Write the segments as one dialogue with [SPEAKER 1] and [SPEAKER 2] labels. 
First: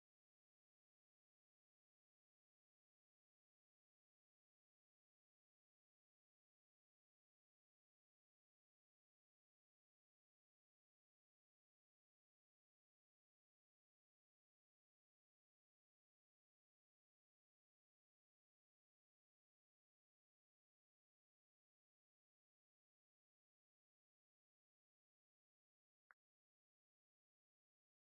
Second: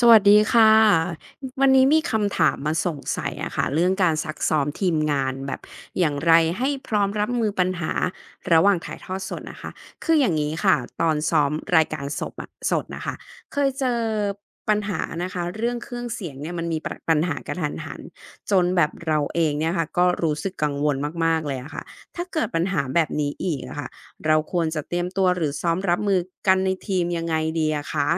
[SPEAKER 1] สวัสดีค่ะวันนี้มีคำถามมาสงสัยอะค่ะเรื่องการซักซ้อมทีมงานแบบอย่างไรให้พร้อมรับมือปัญหาระหว่างถ่ายทอดสดนะคะคืออย่างนี้ค่ะตอนซ้อมรายการสดอะสดนะคะเคยเจอปัญหานะคะเรื่องเครื่องเสียงเนี่ยมันมีปะปัญหากระทันหันจนแบบเราเองเนี่ยค่ะก็รู้สึกกังวลมากๆเลยอะค่ะถ้าเกิดปัญหาแบบนี้อีกอะค่ะเราควรจะเตรียมตัวหรือซ้อมรับมือกันในทีมยังไงดีอะคะ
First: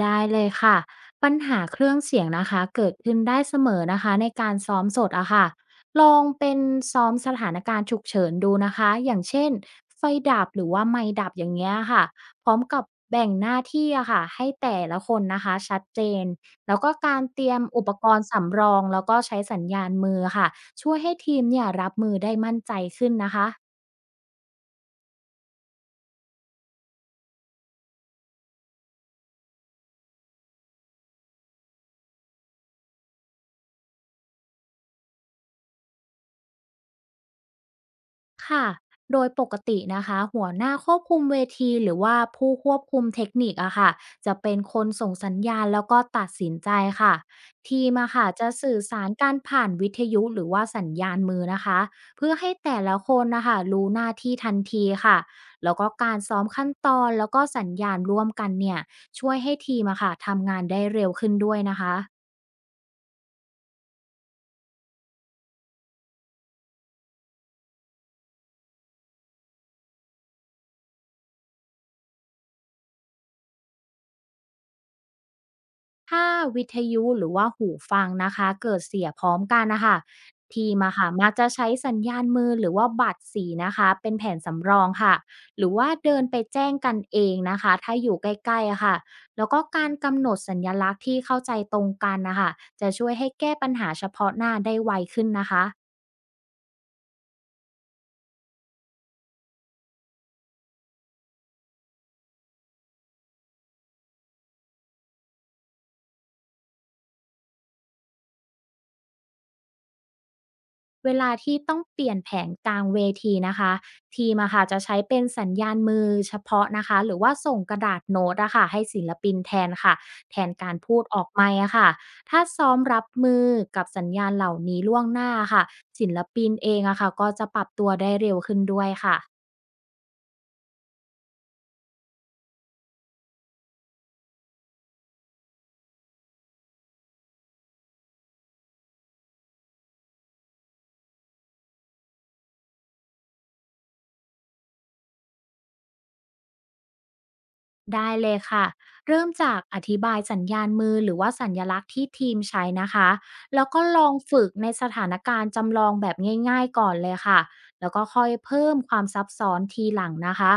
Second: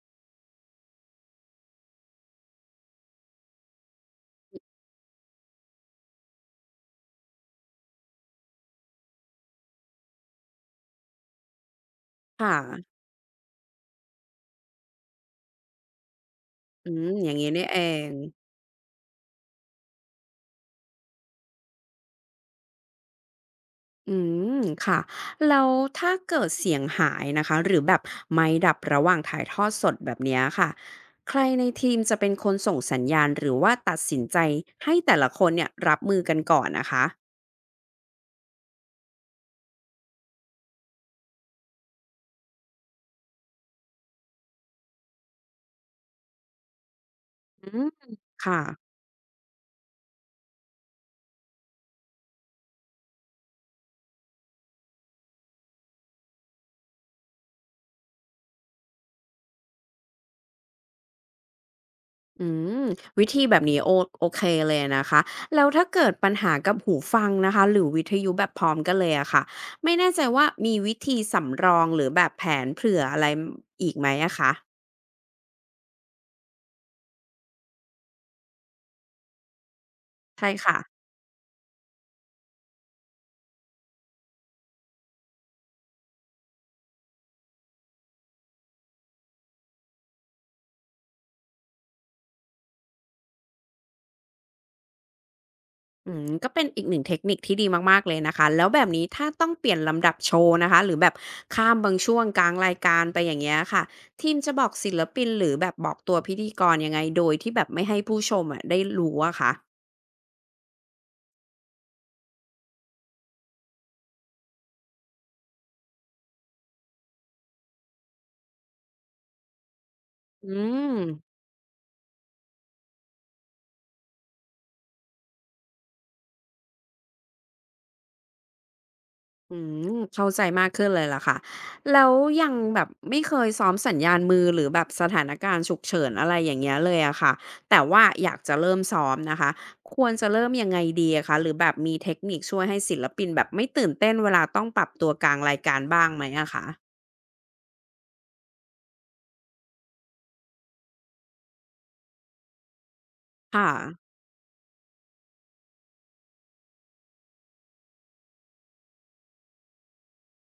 [SPEAKER 2] ได้เลยค่ะปัญหาเครื่องเสียงนะคะเกิดขึ้นได้เสมอนะคะในการซ้อมสดอะค่ะลองเป็นซ้อมสถานการณ์ฉุกเฉินดูนะคะอย่างเช่นไฟดับหรือว่าไมคดับอย่างเงี้ยค่ะพ
[SPEAKER 1] ค่ะ
[SPEAKER 2] ร้อมกับแบ่งหน้าที่อะค่ะให้แต่ละคนนะคะชัดเจนแล้ว
[SPEAKER 1] อื
[SPEAKER 2] ก็
[SPEAKER 1] ม
[SPEAKER 2] การ
[SPEAKER 1] อย่าง
[SPEAKER 2] เต
[SPEAKER 1] งี้
[SPEAKER 2] รียม
[SPEAKER 1] นี่เอ
[SPEAKER 2] อุปก
[SPEAKER 1] ง
[SPEAKER 2] รณ์สำรองแล้วก็ใช้สัญญาณมือค่ะช่วยให้ทีมเนี่ยรับมือได้มั่นใจขึ้นนะคะ
[SPEAKER 1] อืม ค่ะแล้วถ้าเกิดเสียงหายนะคะหรือแบบไมค์ดับระหว่างถ่ายทอดสดแบบเนี้ยค่ะใครในทีมจะเป็นคนส่งสัญญาณหรือว่าตัดสินใจให้แต่ละคนเนี่ยรับมือกันก่อนนะคะ
[SPEAKER 2] ค่ะโดยปกตินะคะหัวหน้าควบคุมเวทีหรือว่าผู้ควบคุมเทคนิคอะค่ะจะเป็นคนส่งสัญญาณแล้วก็ตัดสินใจค่ะ
[SPEAKER 1] อื
[SPEAKER 2] ที
[SPEAKER 1] ม
[SPEAKER 2] มอะค่ะจะ
[SPEAKER 1] ค่ะ
[SPEAKER 2] สื่อสารการผ่านวิทยุหรือว่าสัญญาณมือนะคะเพื่อให้แต่ละคนนะคะรู้หน้าที่ทันทีค่ะแล้วก็การซ้อมขั้นตอนแล้วก็สัญญาณร่วมกันเนี่ยช่วยให้ทีมอะค่ะทำงานได้เร็วขึ้นด้วยนะคะ
[SPEAKER 1] อืม วิธีแบบนี้โอโอเคเลยนะคะ แล้วถ้าเกิดปัญหากับหูฟังนะคะหรือวิทยุแบบพร้อมกันเลยอะค่ะไม่แน่ใจว่ามีวิธีสำรองหรือแบบแผนเผื่ออะไรอีกไหมอะคะ
[SPEAKER 2] ถ้าวิทยุหรือว่าหูฟังนะคะเกิดเสียพร้อมกันนะคะ
[SPEAKER 1] ใช่
[SPEAKER 2] ที
[SPEAKER 1] ค่ะ
[SPEAKER 2] มอะค่ะมักจะใช้สัญญาณมือหรือว่าบัตรสีนะคะเป็นแผนสำรองค่ะหรือว่าเดินไปแจ้งกันเองนะคะถ้าอยู่ใกล้ๆอะค่ะแล้วก็การกำหนดสัญลักษณ์ที่เข้าใจตรงกันนะคะจะช่วยให้แก้ปัญหาเฉพาะหน้าได้ไวขึ้นนะคะ
[SPEAKER 1] อืมก็เป็นอีกหนึ่งเทคนิคที่ดีมากๆเลยนะคะแล้วแบบนี้ถ้าต้องเปลี่ยนลำดับโชว์นะคะหรือแบบข้ามบางช่วงกลางรายการไปอย่างเงี้ยค่ะทีมจะบอกศิลปินหรือแบบบอกตัวพิธีกรยังไงโดยที่แบบไม่ให้ผู้ชมอะได้รู้อะคะ
[SPEAKER 2] เวลาที่ต้องเปลี่ยนแผงกลางเวทีนะคะทีมอะค่ะจะใช้เป็นสัญญาณมือเฉพาะนะคะหรือว่าส่งกระดาษโน้ตอะค่ะให้ศิลปินแทนค่ะแท
[SPEAKER 1] อื
[SPEAKER 2] นการ
[SPEAKER 1] ม
[SPEAKER 2] พูดออกไมค์อะค่ะถ้าซ้อมรับมือกับสัญญาณเหล่านี้ล่วงหน้าค่ะศิลปินเองอะค่ะก็จะปรับตัวได้เร็วขึ้นด้วยค่ะ
[SPEAKER 1] อืมเข้าใจมากขึ้นเลยล่ะค่ะแล้วยังแบบไม่เคยซ้อมสัญญาณมือหรือแบบสถานการณ์ฉุกเฉินอะไรอย่างเงี้ยเลยอะค่ะแต่ว่าอยากจะเริ่มซ้อมนะคะควรจะเริ่มยังไงดีอะคะหรือแบบมีเทคนิคช่วยให้ศิลปินแบบไม่ตื่นเต้นเวลาต้องปรับตัวกลางรายการบ้างไหมอะคะ
[SPEAKER 2] ได้เลยค่ะเริ่มจากอธิบายสัญญาณมือหรือว่าสัญลักษณ์ที่ทีมใช้นะคะแล้ว
[SPEAKER 1] ค่ะ
[SPEAKER 2] ก็ลองฝึกในสถานการณ์จำลองแบบง่ายๆก่อนเลยค่ะแล้วก็ค่อยเพิ่มความซับซ้อนทีหลังนะคะ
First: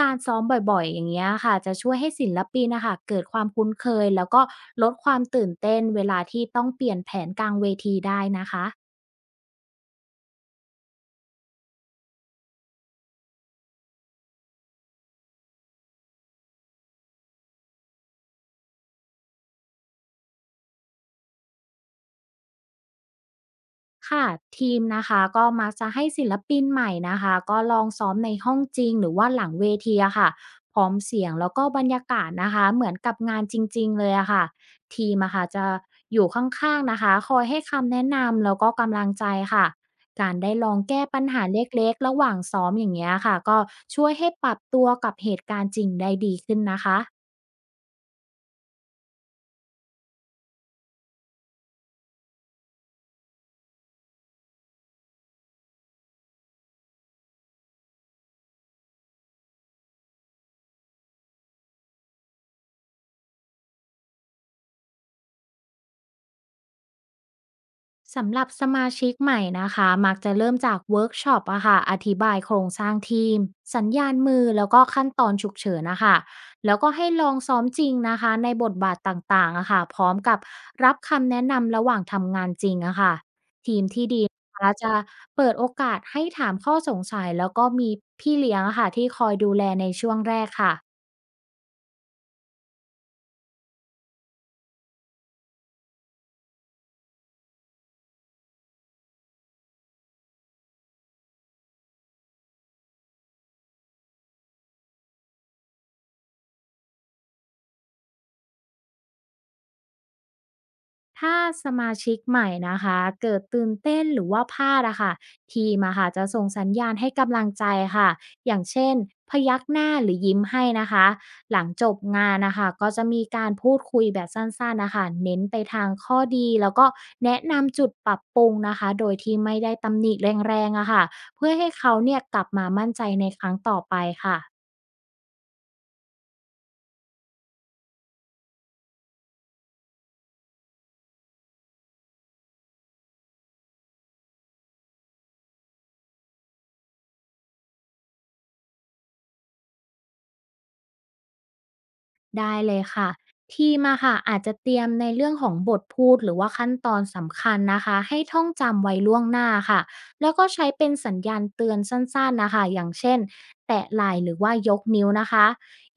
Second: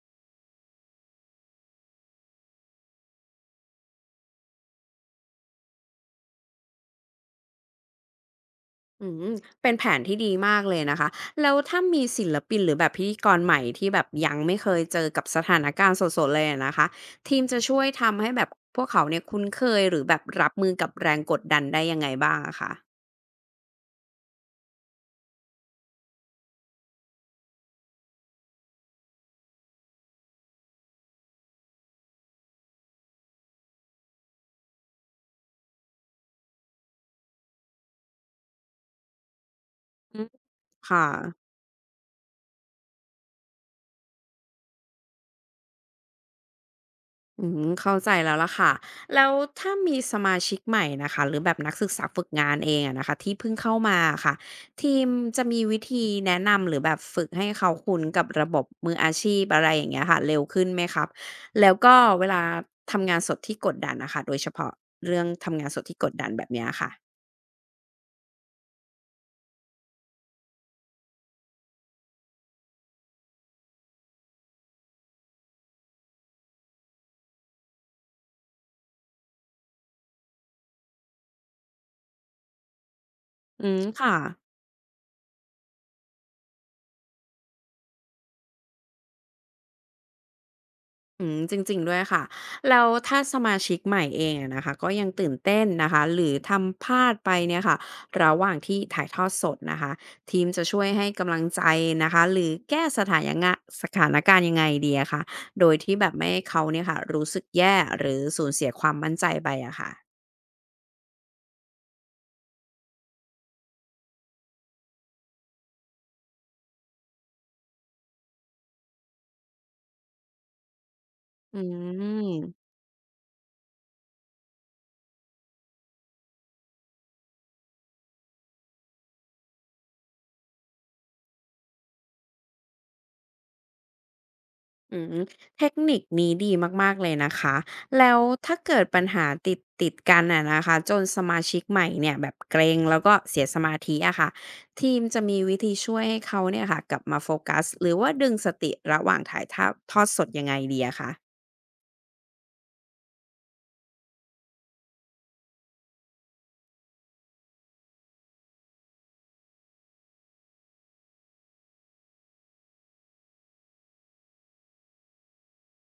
[SPEAKER 2] การซ้อมบ่อยๆอย่างเงี้ยค่ะจะช่วยให้ศิลปินนะคะเกิดความคุ้นเคยแล้วก็ลดความตื่นเต้นเวลาที่ต้องเปลี่ยนแผนกลางเวทีได้นะคะ
[SPEAKER 1] อืมเป็นแผนที่ดีมากเลยนะคะ แล้วถ้ามีศิลปินหรือแบบพิธีกรใหม่ที่แบบยังไม่เคยเจอกับสถานการณ์สดๆเลยอะนะคะทีมจะช่วยทำให้แบบพวกเขาเนี่ยคุ้นเคยหรือแบบรับมือกับแรงกดดันได้ยังไงบ้างอะคะ
[SPEAKER 2] ค่ะทีมนะคะก็มักจะให้ศิลปินใหม่นะคะก็ลองซ้อมในห้องจริงหรือว่าหลังเวทีอะค่ะพร้อมเสียงแล้วก็บรรยากาศนะคะเหมือนกับงานจริงๆเลยอะค่ะทีมอะค่ะจะอยู่ข้างๆนะคะคอยให้คำแนะนำแล้วก็กำลังใจค่ะ
[SPEAKER 1] อืม
[SPEAKER 2] การได้ลองแก้
[SPEAKER 1] ค่ะ
[SPEAKER 2] ปัญหาเล็กๆระหว่างซ้อมอย่างเงี้ยค่ะก็ช่วยให้ปรับตัวกับเหตุการณ์จริงได้ดีขึ้นนะคะ
[SPEAKER 1] อืมเข้าใจแล้วล่ะค่ะแล้วถ้ามีสมาชิกใหม่นะคะหรือแบบนักศึกษาฝึกงานเองอะนะคะที่เพิ่งเข้ามาอะค่ะทีมจะมีวิธีแนะนำหรือแบบฝึกให้เขาคุ้นกับระบบมืออาชีพอะไรอย่างเงี้ยค่ะเร็วขึ้นไหมครับแล้วก็เวลาทำงานสดที่กดดันนะคะโดยเฉพาะเรื่องทำงานสดที่กดดันแบบเนี้ยค่ะ
[SPEAKER 2] สำหรับสมาชิกใหม่นะคะมักจะเริ่มจากเวิร์กช็อปอะค่ะอธิบายโครงสร้างทีมสัญญาณมือแล้วก็ขั้นตอนฉุกเฉินนะคะแล้วก็ให้ลองซ้อมจริงนะคะในบทบาทต่างๆอะค่ะพร้อมกับรับคำแนะนำระหว่างทำงานจริงอะค่ะ
[SPEAKER 1] อื
[SPEAKER 2] ที
[SPEAKER 1] ม
[SPEAKER 2] มที่
[SPEAKER 1] ค่ะ
[SPEAKER 2] ดีนะคะจะเปิดโอกาสให้ถามข้อสงสัยแล้วก็มีพี่เลี้ยงอะค่ะที่คอยดูแลในช่วงแรกค่ะ
[SPEAKER 1] อืมจริงๆด้วยค่ะแล้วถ้าสมาชิกใหม่เองอะนะคะก็ยังตื่นเต้นนะคะหรือทำพลาดไปเนี่ยค่ะระหว่างที่ถ่ายทอดสดนะคะทีมจะช่วยให้กำลังใจนะคะหรือแก้สถานการณ์ยังไงดีอะคะโดยที่แบบไม่ให้เขาเนี่ยค่ะรู้สึกแย่หรือสูญเสียความมั่นใจไปอะค่ะ
[SPEAKER 2] ถ้าสมาชิกใหม่นะคะเกิดตื่นเต้นหรือว่าพลาดอะค่ะทีมอะค่ะจะส่งสัญญาณให้กำลังใจค่ะอย่างเช่นพยักหน้าหรือยิ้มให้นะคะ
[SPEAKER 1] อื
[SPEAKER 2] หลังจบงานนะคะ
[SPEAKER 1] ม
[SPEAKER 2] ก็จะมีการพูดคุยแบบสั้นๆนะคะเน้นไปทางข้อดีแล้วก็แนะนำจุดปรับปรุงนะคะโดยที่ไม่ได้ตำหนิแรงๆอะค่ะเพื่อให้เขาเนี่ยกลับมามั่นใจในครั้งต่อไปค่ะ
[SPEAKER 1] อืมเทคนิคนี้ดีมากๆเลยนะคะ แล้วถ้าเกิดปัญหาติดกันอะนะคะจนสมาชิกใหม่เนี่ยแบบเกรงแล้วก็เสียสมาธิอะค่ะทีมจะมีวิธีช่วยให้เขาเนี่ยค่ะกลับมาโฟกัสหรือว่าดึงสติระหว่างถ่ายทอดสดยังไงดีอะคะ
[SPEAKER 2] ได้เลยค่ะทีมอะค่ะอาจจะเตรียมในเรื่องของบทพูดหรือว่าขั้นตอนสำคัญนะคะให้ท่องจำไว้ล่วงหน้าค่ะแล้วก็ใช้เป็นสัญญาณเตือนสั้นๆนะคะอย่างเช่นแตะไหล่หรือว่ายกนิ้วนะคะ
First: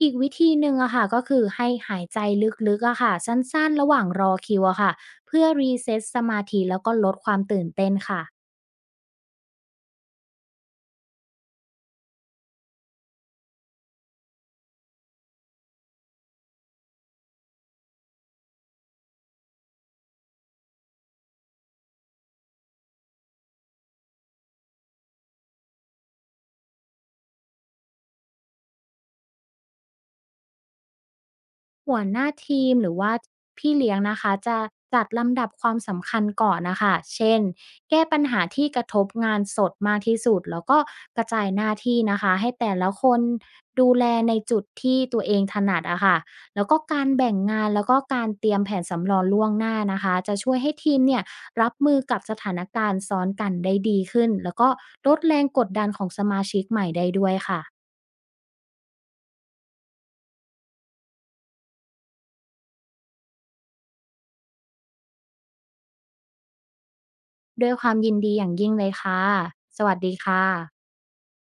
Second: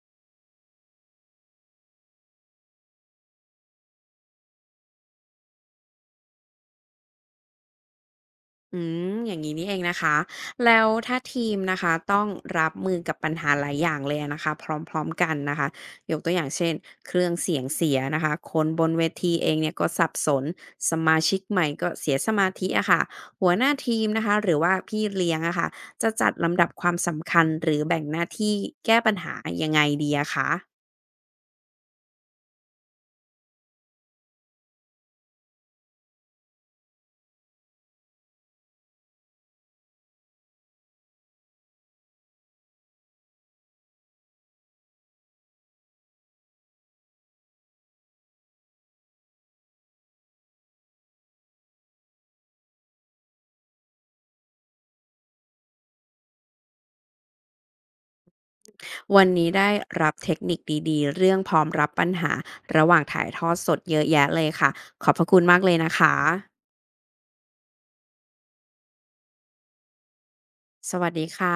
[SPEAKER 2] อีกวิธีหนึ่งอะค่ะก็คือให้หายใจลึกๆอะค่ะสั้นๆระหว่างรอคิวอะค่ะเพื่อรีเซ็ตสมาธิแล้วก็ลดความตื่นเต้นค่ะ
[SPEAKER 1] อืมอย่างนี้นี่เองนะคะแล้วถ้าทีมนะคะต้องรับมือกับปัญหาหลายอย่างเลยนะคะพร้อมๆกันนะคะยกตัวอย่างเช่นเครื่องเสียงเสียนะคะคนบนเวทีเองเนี่ยก็สับสนสมาชิกใหม่ก็เสียสมาธิอะค่ะหัวหน้าทีมนะคะหรือว่าพี่เลี้ยงอะค่ะจะจัดลำดับความสำคัญหรือแบ่งหน้าที่แก้ปัญหายังไงดีอะคะ
[SPEAKER 2] หัวหน้าทีมหรือว่าพี่เลี้ยงนะคะจะจัดลำดับความสำคัญก่อนนะคะเช่นแก้ปัญหาที่กระทบงานสดมากที่สุดแล้วก็กระจายหน้าที่นะคะให้แต่ละคนดูแลในจุดที่ตัวเองถนัดอะค่ะแล้วก็การแบ่งงานแล้วก็การเตรียมแผนสำรองล่วงหน้านะคะจะช่วยให้ทีมเนี่ยรับมือกับสถานการณ์ซ้อนกันได้ดีขึ้นแล้วก็ลดแรงกดดันของสมาชิกใหม่ได้ด้วยค่ะ
[SPEAKER 1] วันนี้ได้รับเทคนิคดีๆเรื่องพร้อมรับปัญหาระหว่างถ่ายทอดสดเยอะแยะเลยค่ะขอบพระคุณมากเลยนะคะ
[SPEAKER 2] ด้วยความยินดีอย่างยิ่งเลยค่ะสวัสดีค่ะ
[SPEAKER 1] สวัสดีค่ะ